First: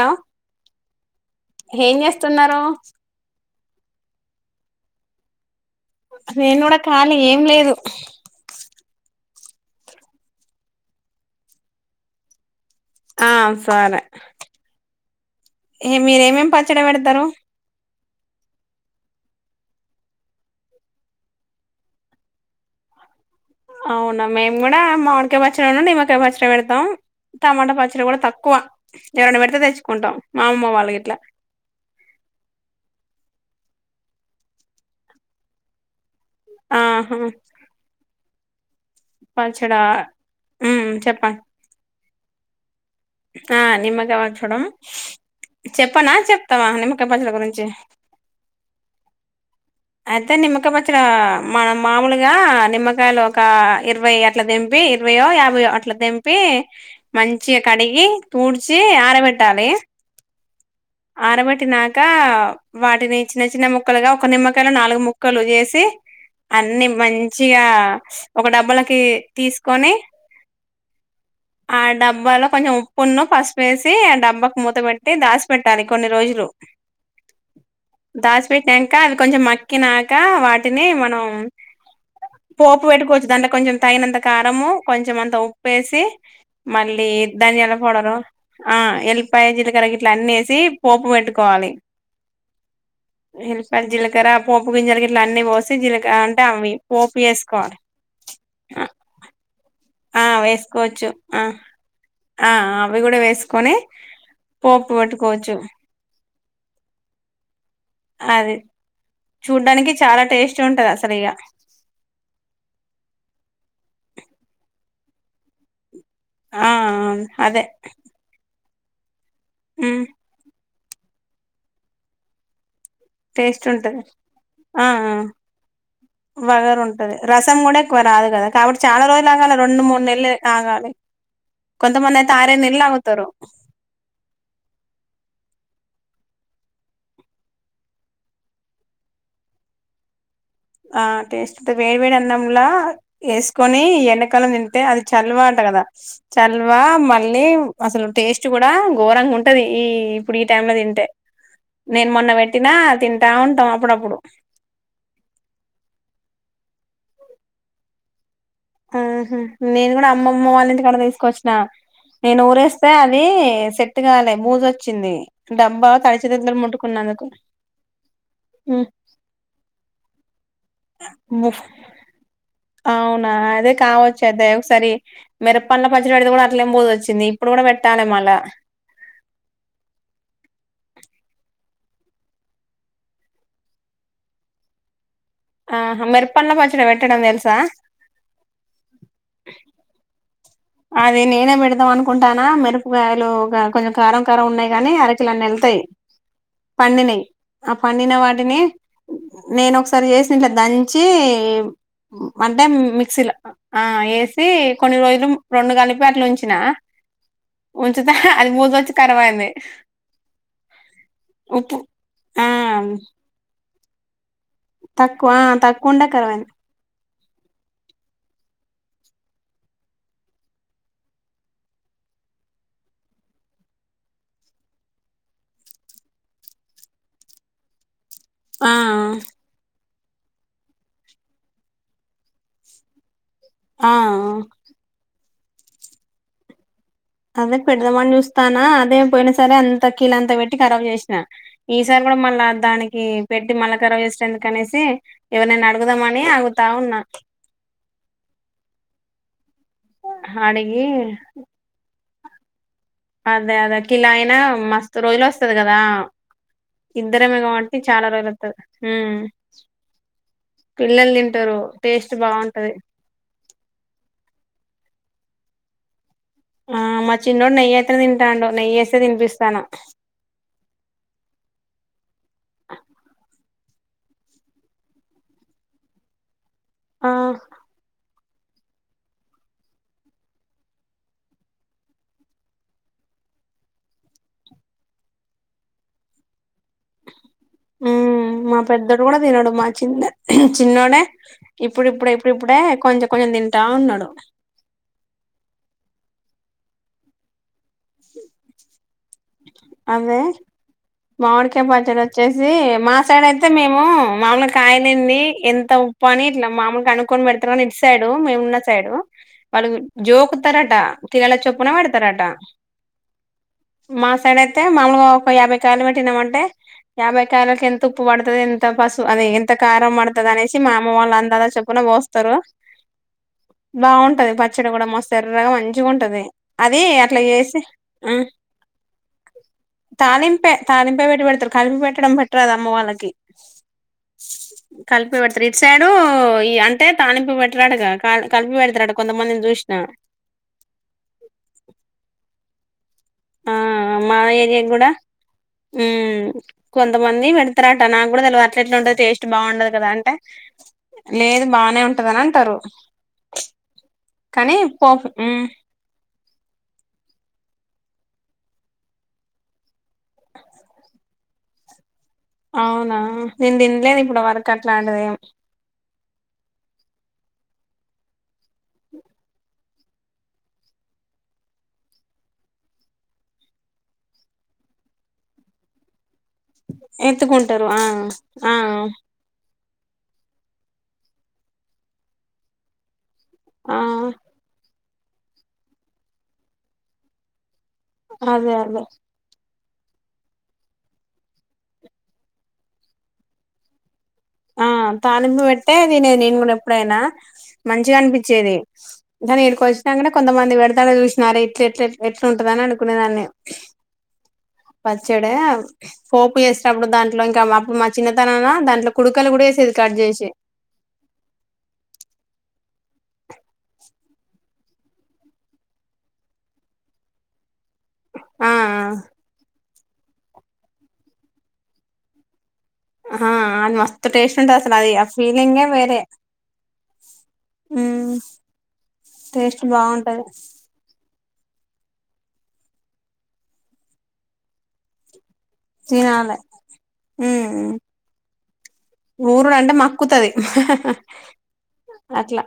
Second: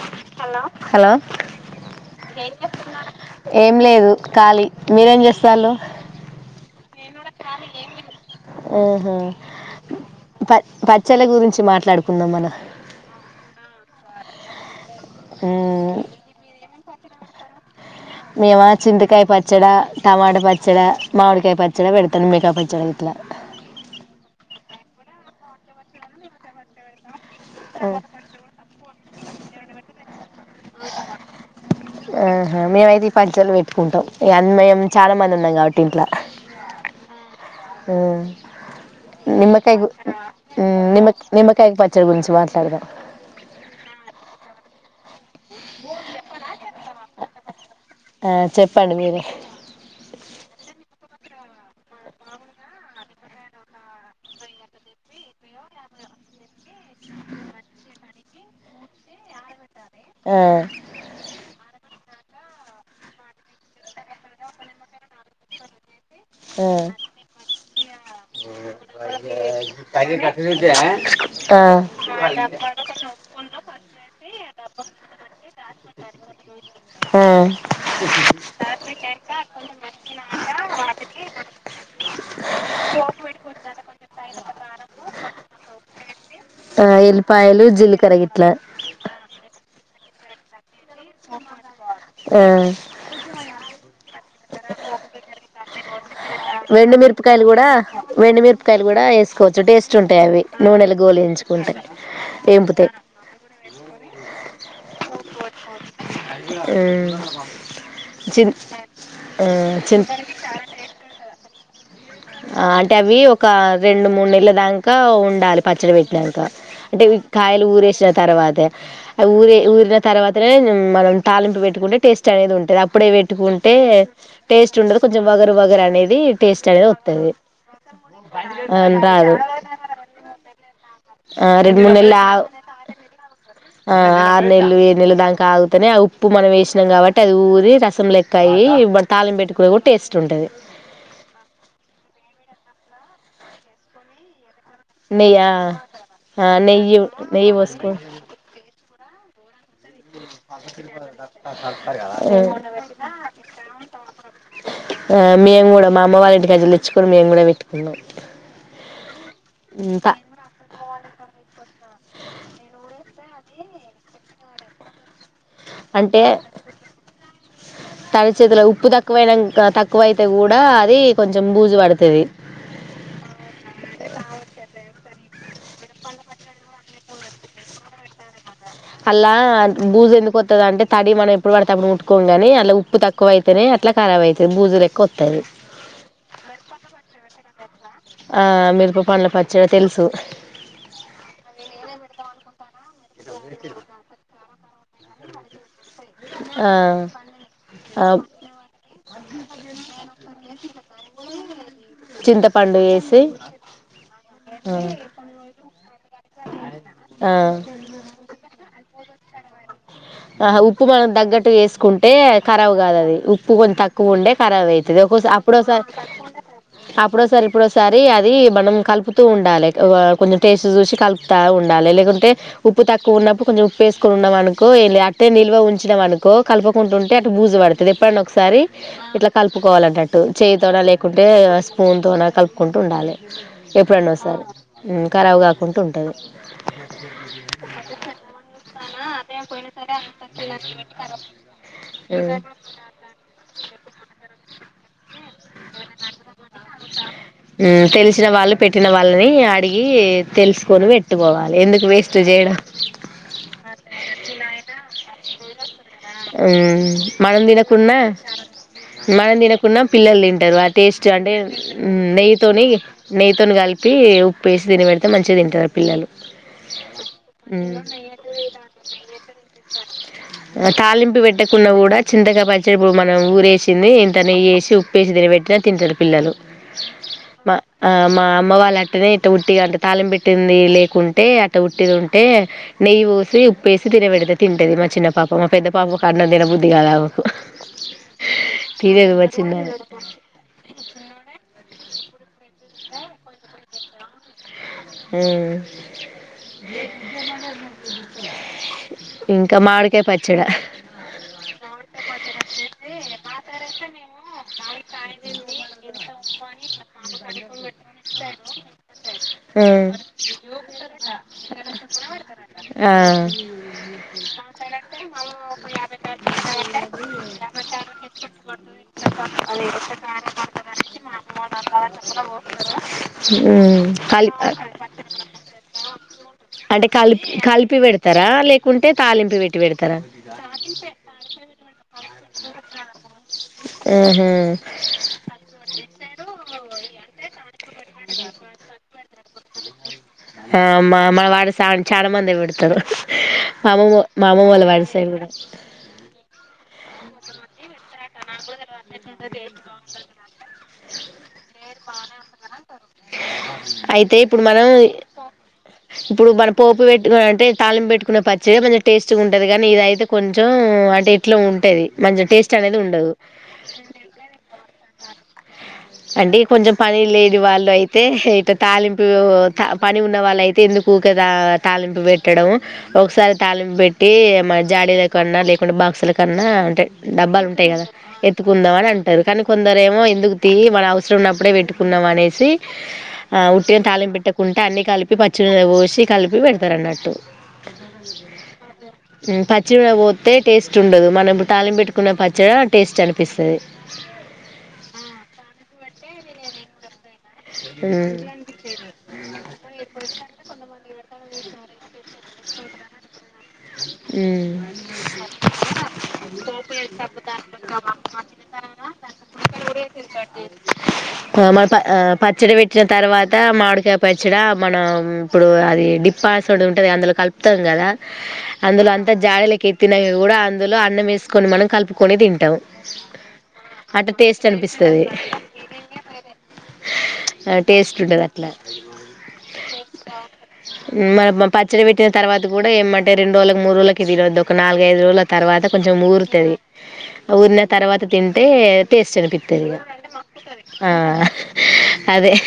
Hello hello ఏం చేస్తున్నారు ఏం లేదు కాలి మీరేం చేస్తున్నారు నేను కూడా కాలి ఏం లేదు ఆహా. ప పచ్చళ్ల గురించి మాట్లాడుకుందాం మనం ఆ సరే ఏ మ్మ్. మీరేం పన్ పచ్చడి పెడతారు. మేమ చింతకాయ పచ్చడ, టమాట పచ్చడ, మామిడికాయ పచ్చడ పెడతాను మికాయ పచ్చడి అయితే, అవునా మేము కూడా మామిడికాయ పచ్చడి అన్నా, నిమ్మకాయ పచ్చడి పెడతాం. టమాటా పచ్చడి కూడా తక్కువ ఎవరైనా పెడితే తెచ్చుకుంటాం మామమ్మ వాళ్ళగి ట్లా ఆహా మేమైతే ఈ పంచలు పెట్టుకుంటాం. ఈ అన్మయం చాలా మంది ఉన్నాం కాబట్టి ఇంట్లో. ఆహా నిమ్మకాయ్ పచ్చడా ఉమ్ నిమ్ కాయ చెప్పండి నిమ్మకాయ పచ్చడి చా ఆ నిమ్మకాయ వ చూడం చెప్పనా చెప్తావా నిమ్మకాయ పచ్చడి గురించి ఆ, చెప్పండి మీరే అయితే నిమ్మకాయ పచ్చడి మనం మామూలుగా, నిమ్మకాయలు ఒక ఇరవై అట్లా తెంపి, ఇరవయో యాభైయో అట్లా తెంపి, మంచిగా కడిగి ఊడ్చి ఆర పెట్టాలి ఆ, ఆరపెటి నాక్ కా వాటిని చిన్న చిన్న ముక్కలుగా ఒక నిమ్మ క్కను నాలుగు ముక్కలు చేసి ఆ, అన్ని మంచిగా ఒక డబ్బలకి తీసుకొని, ఆ డబ్బాలో కొంచెం ఉప్పున్న ఫస్ట్ వేసి, ఆ డబ్బా మూత పెట్టి దాసి పెట్టాలి కొన్ని రోజులు హ దాచిపెట్టినాక అవి కొంచెం మక్కి నాకా వాటిని మనం పోపు పెట్టుకోవచ్చు. దాంట్లో కొంచెం తగినంత కారము కొంచం అంత ఉప్పు వేసి, ఆ, మళ్ళీ ఎల్లిపాయలు ధనియాల పౌడరు జీలకర్ర ఇట్లా ఆ ఎల్పాయ జీలకరగి ఇట్ల అన్నేసి పోపు పెట్టుకోవాలి ఆ జిలక పోపుగింజలు గిట్లా అన్నీ పోస్ సిజీల్కన్ వెండిమిరపకాయలు కూడా వెండిమిరపకాయలు కూడా వేసుకోవ టేస్ట్ కూర్చుంటాయి. ఆ అవి నూనెలో వేసుకోవచ్చు ఆ గోలించుకుంటాయి. ఆ ఎంపుతాయి. అవి కూడా వేసుకొని పోపు పెట్ కోవచ్చు. ఊ అది చూడ్డానికి చి చాలా టేస్ట్ గ ఉంటది అసలు ఇగ ఆ అంటే అవి ఒక రెండు మూడు నెలల దాకా ఉండాలి పచ్చడి పెట్టి ంక ఆ అంటే కాయలు అదే ఊరేసిన తర్వాతే ఆ ఊరిే ఊరిన ఉమ్ తర్వాతనే మనం తాలింపు పెట్టుకుంటే టేట్ అనేది ఉంటుది అప్పుడే టేస్ట్ పెట్టుకుంటే ఉంటది టేస్ట్ ఆ ఉండదు ఆ కొంచెం వగరు వగరు అనేది టేస్ట్ వగరు అనేది ఉంటది రసం కూడా ఎక్కువ రాదు కదా కాకుంటే చాలా రోజులు రాదు ఆగాలి రెండు మూడు నెల్లె ఆగాలి రెండు మూడు కొంతమంది అయితే నెలలు ఆరేడు నెల్లు ఆగుతారు ఆ ఆరు నెలలు ఏడు నెలలు దాకా ఆగుతనే ఆ ఉప్పు మనం వేసినం కాబట్టి అది ఊరి రసం లెక్కయి తాలింపు పెట్టుకునే కూడా టేస్ట్ ఉంటది ఆ టేస్ట్ వేడి వేడి అన్నంలా వేసుకొని ఎంకాలం తిన్ టే అది నెయ్య చలవా అట కదా ఆ చల్వా నెయ్యి మళ్ళీ నెయ్యి అసలు టేస్ట్ కూడా గోరంగా ఉంటే నేను మొన్న పెట్టినా తింటా ఉంటాం అప్పుడప్పుడు మేం కూడా మా అమ్మ వాళ్ళ ఇంటి కానుంచెల్లి తెచ్చుకొని మేము కూడా పెట్టుకున్నాం ఆహ నేను త కూడా అమ్మమ్మ వాళ్ళ ఇంటి కడ తీసుకొచ్చిన నేను ఊరేస్తే అది సెట్ కాలే బూజొచింది అంటే తడి చేతిలో ఉప్పు తక్కువయినంకా తక్కువయితే కూడా అది కొంచెం బూజు పడుతది అవునా అదే కావచ్చు అయితే ఒకసారి మిరపండ్ల పచ్చడ పెడితే కూడా అట్లేనే బూజొచింది చింది ఇప్పుడు కూడా పెట్టాలే మళ్ల అల్లా భూజు ఎందుకొత్తది అంటే తడి మనం ఎప్పుడు పడితే అప్పుడు ముట్టుకోంగని అల్ల ఉప్పు తక్కువ అయితనే అట్లా కరాబయితది భూజు లెక్కవంత్ ఆహా మెరుపండ్ల పచ్చడ పెట్టడం తెలుసా ఆ మీరుప పండ్ల పచ్చడ తెలుసు అది నేనే పెడదాం అనుకుంటానా మిరపకాయలు కొంచెం కారం కారం ఉన్నాయి కాని అర కిలన్ని ళ్తాయి ఆ పండినయ్ ఆ పండిన వాటిని నేను ఒకసారి చేసి ఇట్లా దంచి అంటే చింతపండు వేసి మిక్సీలో వేసి కొన్ని ఆ రోజులు రొండు కలిపి అట్లుంచిన వొచ్చితే అది బూజు వచ్చి క రబైంది ఆ ఉప్పు మనం తగ్గట్టు వేసుకుంటే ఆ కరాబ్ కాదది ఉప్పు కొంచం తక్ క్కువుంటే కరాబ్ అయితది తక్కువ ఒసారి అప్పుడసారి తక్కువ ఉండే కరాబ్ అయింది అప్పుడోసారి ఇప్పుడోసారి అది మనం కల్ ప్ కలుపుతూ ఉండాలి కొంచెం టేస్ట్ చూసి కలుపుతా ఉండాలి లేకుంటే ఉప్పు తక్కువ ఉన్నప్పుడు కొంచెం ఉప్పేసుకొని ఉన్నాం అనుకో అట్టే నిల్వ ఉంచినం అనుకో కలుపకుంటుంటే అటు బూజ పడుతది ఎప్పుడన్న ఒకసారి ఆ ఇట్లా కలుపుకోవాలంటట్టు చేయితోనా లేకుంటే స్పూన్తోన కలుపుకుంటూ ఉండాలి ఆ ఎప్పుడన్నా ఓసారి కరాబు కాకుంట ఉంటది అదే పెడదామని చూస్తానా అదే పోయిన సారే అనచ త కీలంతా పెట్టి కరాబ్ చేసినా ఈసారి కూడా మళ్ళా దానికి పెట్టి మళ్ళ కరాబ్ చేసుడు ఎందుక కనేసి ఊ తెలిసిన వాళ్ళు పెట్టిన వాళ్ళని అడిగి అడిగి తెలుసుకొని పెట్టుకోవాలి ఎందుకు వేస్ స్టు జెయడ నాం మస్తు రోజులు వస్తది కదా ఉమ్ ఇద్దరమే మనం కాబట్టి తినకున్నా చాలా రోజులు వత్తది ఉమ్ మనం తినకున్నా పిల్లలు తింటారు ఆ టేస్ట్ పిల్లలు అంటే తింటారు ఉమ్ టేస్ట్ నెయ్యితోని బాగుంటది నెయ్యితోని కలిపి ఉప్పేసి తినిబెడితే మం మంచిగ పల్లలు ఆ మా చిన్నోడు నెయ్యి అతే తింటాడు నెయ్యి వేసే తినిపిస్తాన ఉప్పు పెట్టకున్న కూడా చింతగా పరిచప్పుడు మనం ఊరేసింది ఇంతనేసి వుప్పేసి తిని పెట్టిన తింటారు పిల్లలు ఆ మా ఆ మా అమ్మ వాళ్ళ అనే ఇ ఉట్టిగా అంత తాళం పెట్టింది లేకుంటే అట్ట ఉట్టిది ఉంటే నెయ్యి పోూసి ఉప్పుేసి తినబెడితే తింటది మా చిన్న పాప మా పెద్ద పాబు అన్నం తినబుద్ హ్మ్ మా పెద్దోడు తినదు కూడ తినడు మా చిన్న చిన్నమే చిన్నోడే ఇప్పుడిప్పుడే ఇప్పుడుప్పుడే కొంచ కొంచం తిన్ టా ఉన్నాడు హ్మ్ మామిడికాయ అదే పచ్చడ మామిడికాయ పచ్చడి వచ్చేసి మా సైడ్ అయితే మేము మామలు కాయనింది ఎంత ఉప్పు అని ఇట్లా మామలు కనుక్కొని పెడతారుని ఇటు సైడు మేమున్న సైడు వాళ్ళు జోకుతారట తీగల చొప్పున పెడతారట ఆ మా సైడ్ అయితే మామలుగా ఒక యాభై కాయలు పెట్టినామంటే యాభై కాయకి ఎంత ఉప్పు పడుతుది ఎంత పసుపు అది ఎంత కారం పడుతుది అనేసి మా అమ్మ వాళ్ళు అందలా చెప్పున పోస్తారు కలి బాగుంటది ప చాడ కూడా ఎర్రగా చిగుంటది అంటే కాలిప్ కాలిపి హ్మ్ పెడతారా తాలింపే తాలింపే పెట్టి పెడతారు కలిపి పెట్టడం పెట్టరుద అమ్మ వాళ్ళకి ఆహా కలిపి పెడతారు ఇటసైడు ఈ అంటే తాలింపు పెట్టరాడుగా కలిపి పెడతాడు కొంతమందిని చూ ఆ మా మవాడు చ చాలా మంది కొడతరు ఆ మామమ మా ఏరియా మామమూల కూడా వాడుసద మంది వెడుతురా కదా అంటే లేదు బాగానే ఉంటదని అంటారు అయితే ఇప్పుడు కానీ మనం పోపు ఉమ్ ఇప్పుడు మనం పోపు పెట్టుకు అంటే తాళం పెట్టు కున్న పచ్చిగా కొంచం తెస్తుగుంటది కానీ ఇదైతే టె కొంచం అంటే ఇట్ల ఉంటేది మంచిం టేస్ట్ అనేది ఉం అవునా నేను తినలేదు ఇప్పుడు వరకు అట్లాంటిది ఏం. అంటే కొంచ పనీ లే వాళ్ళు అయితే ఇటు తాలింపు పని ఉన్న వాళ్ళయితే ఎందుకు ఊకే తాలింపు పెట్టడం ఒకసారి తాలింపు పెట్టి జాడీన్నా లేకు బాక్ కన్నా ఉంటాయి డబ్బాలు ఎత్తుకుంటారు ఉంటాయి ఆ కదా ఆ ఎత్తుకుందాం అని అంటారు కానీ కొందరు ఏమో ఎందుకు తి మన అవసరం ఉన్నప్పుడే పెట్టుకున్నాం అనేసి ఆ ఉట్టిని తాళం పెట్టుకుంటా అన్ని కలి ప్పి పచ్చి ఉసి కాడలు పెడతారు అన్నట్టు అదే అదే చ్చి మిరపకాయ్ పోతే టేస్ట్ ఉండదు మనం తాలింపు పెట్టుకున్న పచ్చ టేస్ట్ అనిపిస్తాది ఆ తాలింపు పెట్టే తినేది నేను కూడా ఎప్పుడైనా మంచిగా అనిపించేది కానీ ఇడకి వచ్చినాక కొంతమంది విడతాడ చూసినార ఇట్ల ఎట్లా ఎట్లా ఉంటదని అనుకునే దాన్ని పచ్చడే పోపు చేసేటప్పుడు దాంట్లో ఇంకా మా అప్పుడు మా చిన్న తనంలో దాంట్లో కుక్కర్ లో కూడా వేసేది కట్ చేసి ప మా ప ఆ పచ్చడి పెట్టిన తర్వాతా మామిడికాయ పచ్చడా మనం ఇప్పుడు అది డిస్పస్ ఒకటి ఉంటది అందులో కలుపుతాం కదా ఆ అందులో అంత జారులోకి తిన్నక కూడా అందులో అన్నం వేసుకొని మనం కలుపుకొని తింటాం ఆ అది మస్తు అట్లా టేస్ట్ ఉంటది అసలు అది అనిపిస్తది ఆ ఫీలింగే వేరే టేస్ట్ ఉమ్ ఉంటది అట్లా టేస్ట్ బాగుంటది ఉమ్, మన మన పచ్చడి పెట్టిన తర్వాత కూడా ఏమం రెండు రోజులకు మూడు రోజులకి తినొద్దు ఒక నాలుగైదు రోజులకి తర్వాత కొంచెం తినాలి ఊరుతాది ఆ ఊరిన ఉమ్ తర్వాత తిం టే టేస్ట్ ఊరుడు అనిపితది అంటే మక్కుతది ఆ అదే అట్లా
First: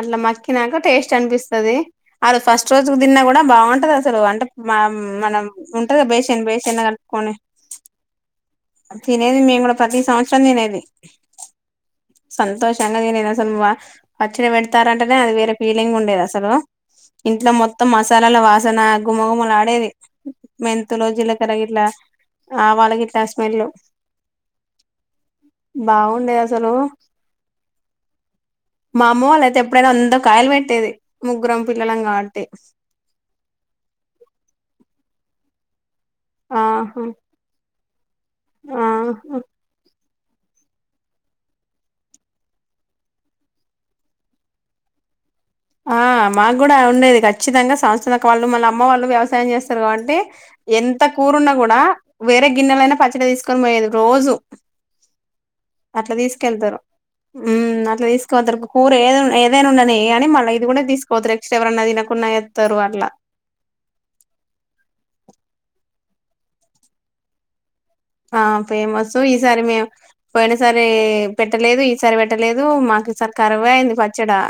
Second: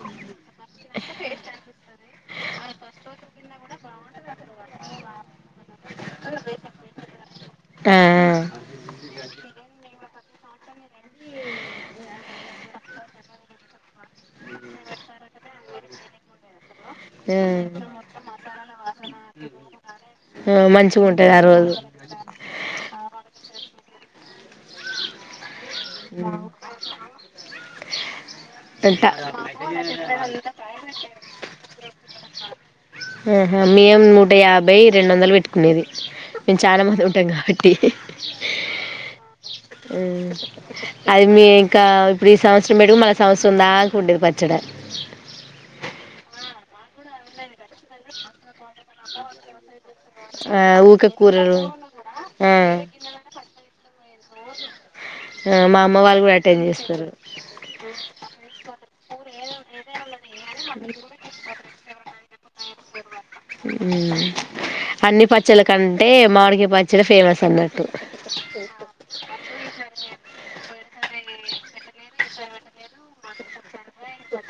అట్లా మకి తిన్నక టేస్ట్ అనిపిస్తాది అ రోజు ఫస్ట్ రోజు తిన్నా కూడా బాగుంటది అసలు అంటే మం మనం ఉంటదా బేషన్ బేషన్లు కట్టుకని ఆ తినేది మేము కూడా ప్రతి సంవత్సరం తినేది ఇ సంతోషంగా నేనేను అసలు మా పచ్చడి పెడతారంటేనే అది వేరే ఫీలింగ్ ఉండేది అసలు ఇంట్లో ఆ మొత్తం మసాలాల వాసన గుమ్మగుమ్మలు ఆడేది ఆ మంచిగా మెంతులు ఉంటది ఆ జీలకర్ర రోజు ఇట్లా ఆవాలకి ఇట్లా హాలో బాగుండే అసలు మా ఇటా అమ్మ వాళ్ళ అయితే ఎప్పుడైనా అందరు కాయలు పెట్టేది ముగ్గురం పిల్లలం కాబట్టి ఆహా మేము నూట యాభై రెండు వందలు పెట్టు కునేది మేము చాలా మంది ఆహా ఉంటాం కాబట్టి ఆహా అది మీ ఇంకా ఇప్పుడు ఈ సంవత్సరం పెటుకు మళ్ళ సంవత్సరం దాక ఉండేది పచ్చడి ఆ మా కూడా అ ఉండేది ఖచ్చితంగా సంస్థ వాళ్ళు మళ్ అమ్మ వాళ్ళు వ్యవసాయం చేస్తారు కాబట్టి ఆ ఎంత ఊకే కూరున్నా కూరలు కూడా వేరే ఆ గిన్నెలైనా పచ్చడి తీసుకొని పోయేది రోజు మా అమ్మ అట్లా వాళ్ళు కూడా అటెండ్ తీసుకెళ్తారు చేస్తారు మ్మ్ అట్లా తీసుకవోతరు, కూర ఏద ఏదైనా ఉండని కాని మల్ ఇది కూడా తీసుకోతరు ఎక్స్‌స్ట్రా ఎవరన్నా తినకుం ఉన్నాయె మ్మ్ అన్ని ప చ్చల కంటే మామిడికాయ పచ్చడి ఫేమస్ అన్న ఆ ఫేమస్ ఈసారి మేము పోయిన సారి పెట్టలేది సరి వెట్టలేదు మాకిసారి కరువైంది పచ్చడా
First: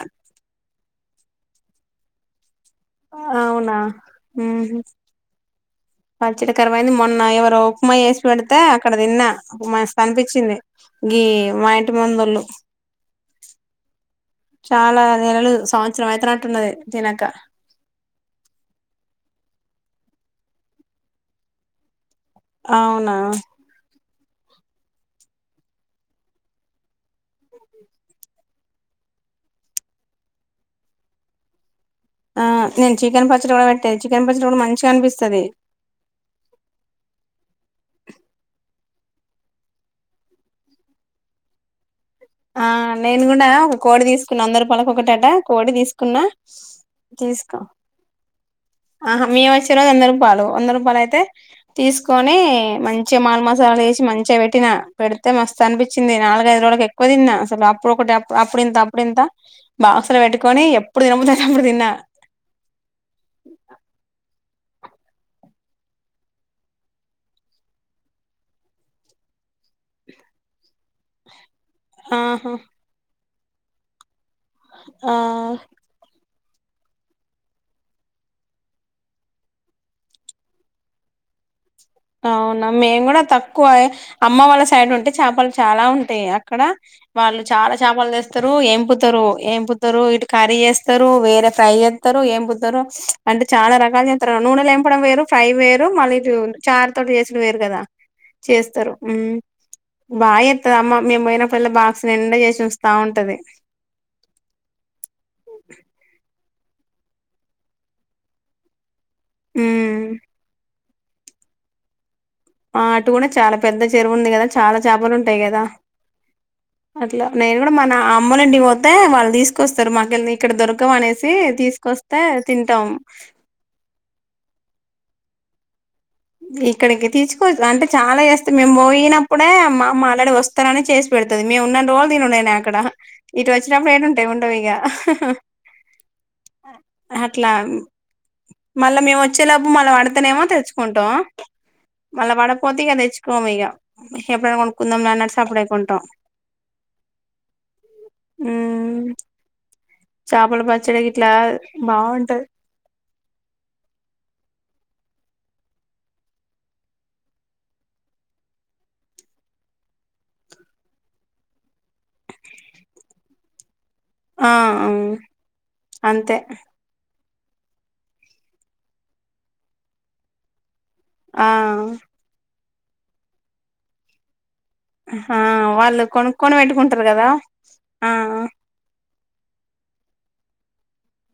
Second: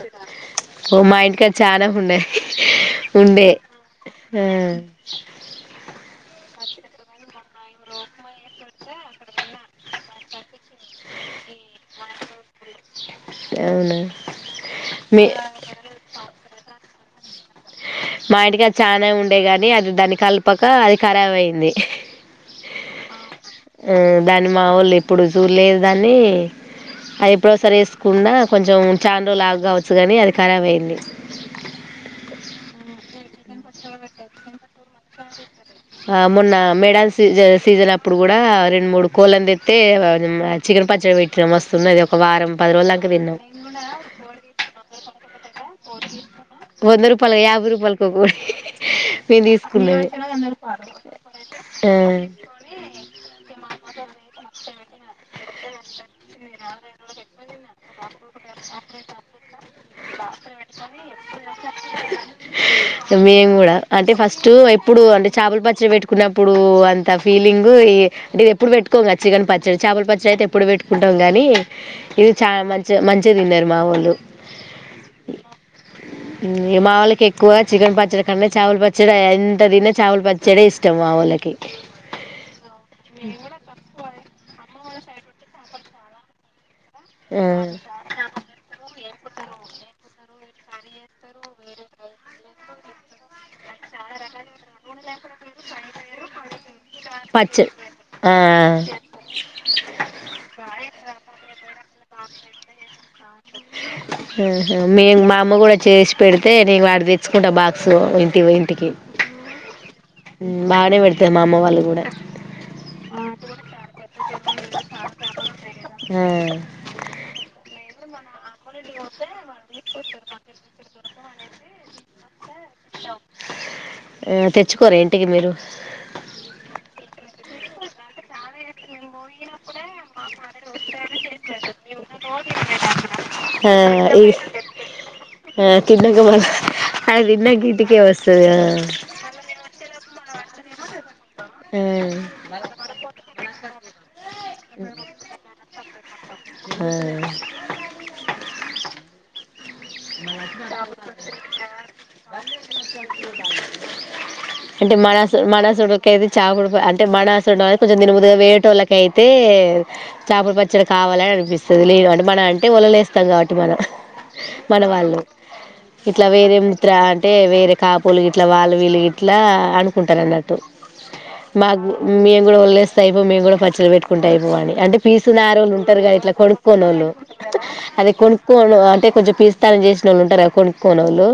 ఓ మా ఇంటికాడ చాలా ఉన్నాయి ఉండే ఆ ఉహు పచ్చడి కరవు అయింది, మొన్న ఎవరొ ఉప్మా వేసి పెడితే అక్కడ తిన్నా మస్తు అనిపిచ్చింది గీ మా ఇంటి ముందొళ్ళు. అవునా చాలా మీ నెలలు సంవత్సరం అయితన్నట్టు ఉన్నది తినక మా ఇంటికి అది చాలనానే ఉండే గాని అది దాని కలపక అది ఖరాబ్ అయింది అవునా ఆ దాన్ని మా వాళ్ళు ఎప్పుడు జూల్లేదు దాన్ని అది ఎప్పుడోసారి వేసుకున్నా కొంచెం చాండ్రోలాగ్ కావచ్చు కానీ అది ఖరాబ్ అయింది. ఆ నే చికన్ ప వెట్ట చికె ప మ ఆ మొన్న మేడజ సీజన్ అప్పుడు కూడా రెండు మూడు కోళ్ళనిత్తే చికెన్ పచ్చడి పెట్టిన వస్తున్న అది ఒక వారం ఆ పది రోజుల దాంక నేను తిన్నాం కూడా ఒక కోడి తీసుకున్నా అందరు పలక ఒకటట కోడి తీసుకున్నా వంద రూపాయలు తీసుకో యాభై రూపాయలకు ఒక కోడి ఆహా మీ మేము వచ్చ తీసుకున్నది వంద రూపాలైతే ఆ తీసుకొని మంచిగా మాలు మసాలాలు ఏసి మంచిగా పెట్టినా. పెడితే మస్తు అనిపించింది నాలుగైదు రోజులకు ఎక్కువ తిన్నా. అసలు అప్పుడొకటి అప్ అప్పుడింత అప్పుడింత బాక్స్ లో పెట్టుకొని ఎప్పుడు తినబుద్దైతప్పుడు తిన్నా మేము కూడా అంటే ఫస్ట్ ఎప్పుడు అంటే చాపల పచ్చడ పెట్టుకున్నప్పుడు అంత ఫీలింగ్ ఈ ఇది ఎప్పుడు పెట్టుకోంగ చికన్ పచ్చడ చాపల పచ్చడి అయితే ఎప్పుడు పెట్ కుంటాం గానీ ఇది ఆహా చాలా మంచిగ మంచి చితిన్నరు మావోళ్ళు ఆ మావోళ్ళకెక్కువ చికెన్ పచ్చడ కన్నా చాపల ప చ్చడ ఎంత తిన్నా చాపల పచ్చడే ఇష్టం మా వోళ్ళకి అవునా మేము కూడా తక్కువ అమ్మ వాళ్ళ సైడ్ ఉంట్ అంటే చాపలు చాలా ఉంటాయి అక్కడ వాళ్ళు ఆ చాలా చేపలు తెస్తారు ఏంపు తారు ఏం పుతారు ఇటు కర్రీ చేస్తారు వేరే ఫ్రై చేతారు ఏం పుతారు అంటే చాలా రకాలు నూనెలేంపడం వేరు ఫ్రై వేరు మళ్ళిటూ తోటి చేసుడు వేరు పచ్చడి కదా ఆ చేస్తారు ఉమ్ బాగా చేత్తది అమ్మ మేము పోయినప్పుడల్ల బాక్స్ నిండా చేసుంచుతా ఉంటది డితే నీను వాడి తెచ్చుకుంటా బాక్సు ఇంటిపోయ్ ఇంటికి ఉమ్ ఉ బాగానే పెడతారు మా అమ్మ వాళ్ళు కూడా ఆ అటు కూడా చాలా పెద్ద చెరువు ఉంది కదా చాలా చాపలు ఉంటాయి కదా ఆ అట్లా నేను మన అమ్ అమ్మోలింటికి పోతే వాళ్ళు తీసుకొస్తారు మాకెళ్ళి ఇకడ దొరకవనేసి ఈ తీస్కొస్తే ఏ తెచ్చుకోరా ఇంటికి మీరు ఇక్కడికి తీసుకోవచ్ రా అంటే చాలా చేస్తాన్ మేము పోయినప్పుడే అమ్మ మ్మ ఆల్రెడే వస్తననే చేస్ పెడతది. మేమ్ ఉన్నన్ రోల్ తినునేనాయ్ అక్కడ. ఇటు ఆ వచ్చినప్పుడు ఈ ఏడుంటాయి ఉండవిగా. ఆ తిన్నాక మళ్ళ అది అట్లా తిన్నాక ఇంటికే వస్తది ఆ మళ్ళ మేం వచ్చేలోపు మల్ల పడత్ తెనేవో తెచ్ కుంటాం. ఆ మళ్ళ పడపోతే ఇగ తెచ్చుకోము ఇగ. ఎప్పుడైనా కొనుకుందాం లే అన్నట్టు సప్పుజేకుంటాం. ఆ ఉమ్ చేపల పచ్చడిగిట్లా బాగుంటది. అంటే మనాసు మనాసుడుకైతే చాకుడు అంటే మనాసుడం అంటే కొంచెం తినబుద్ వేరేటోళ్ళకైతే చాపల పచ్చడ కావాలని అనిపిస్తది లేదు అంటే మన అంటే ఒలలేస్తాం కాబట్టి మనం ఆ మన వాళ్ళు ఇట్లా అంతే వేరే ముత్రా అ అంటే వేరే కాపోల్లు గిట్లా వాళ్ళు వీళ్ళు గిట్ల్ ట్లా అనుకుంటారన్నట్టు ఆ మాగు మియం గుడ ఒల్లేస్ సైపో మేము కూడా పచ్చడ పెట్టుకుంటయిపోవనీ అంటే పీసు ఆ నారోళ్ళుంటారు వాళ్ళు గా ఇట్లా కొనుక్కొని పెట్టుకుంటారు కొనుక్కోనోళ్ళు కదా ఆ అదే కొనుక్కోను అంటే కొంచెం పీస్తనం చేసినోళ్ళుంటరు గా కొనుక్కోనోళ్ళు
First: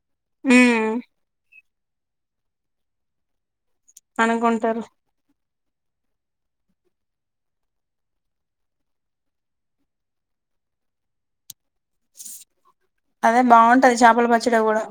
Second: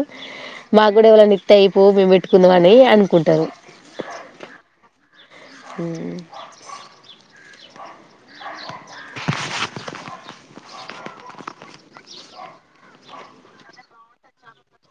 ఉమ్ మాగూడ ఎవలన్నిత్తై పో మేము పెట్టుకుందుమని అనుకుంటారు అనుకుంటారు ఈ అదే బాగుంటది చేపల పచ్చడి కూడా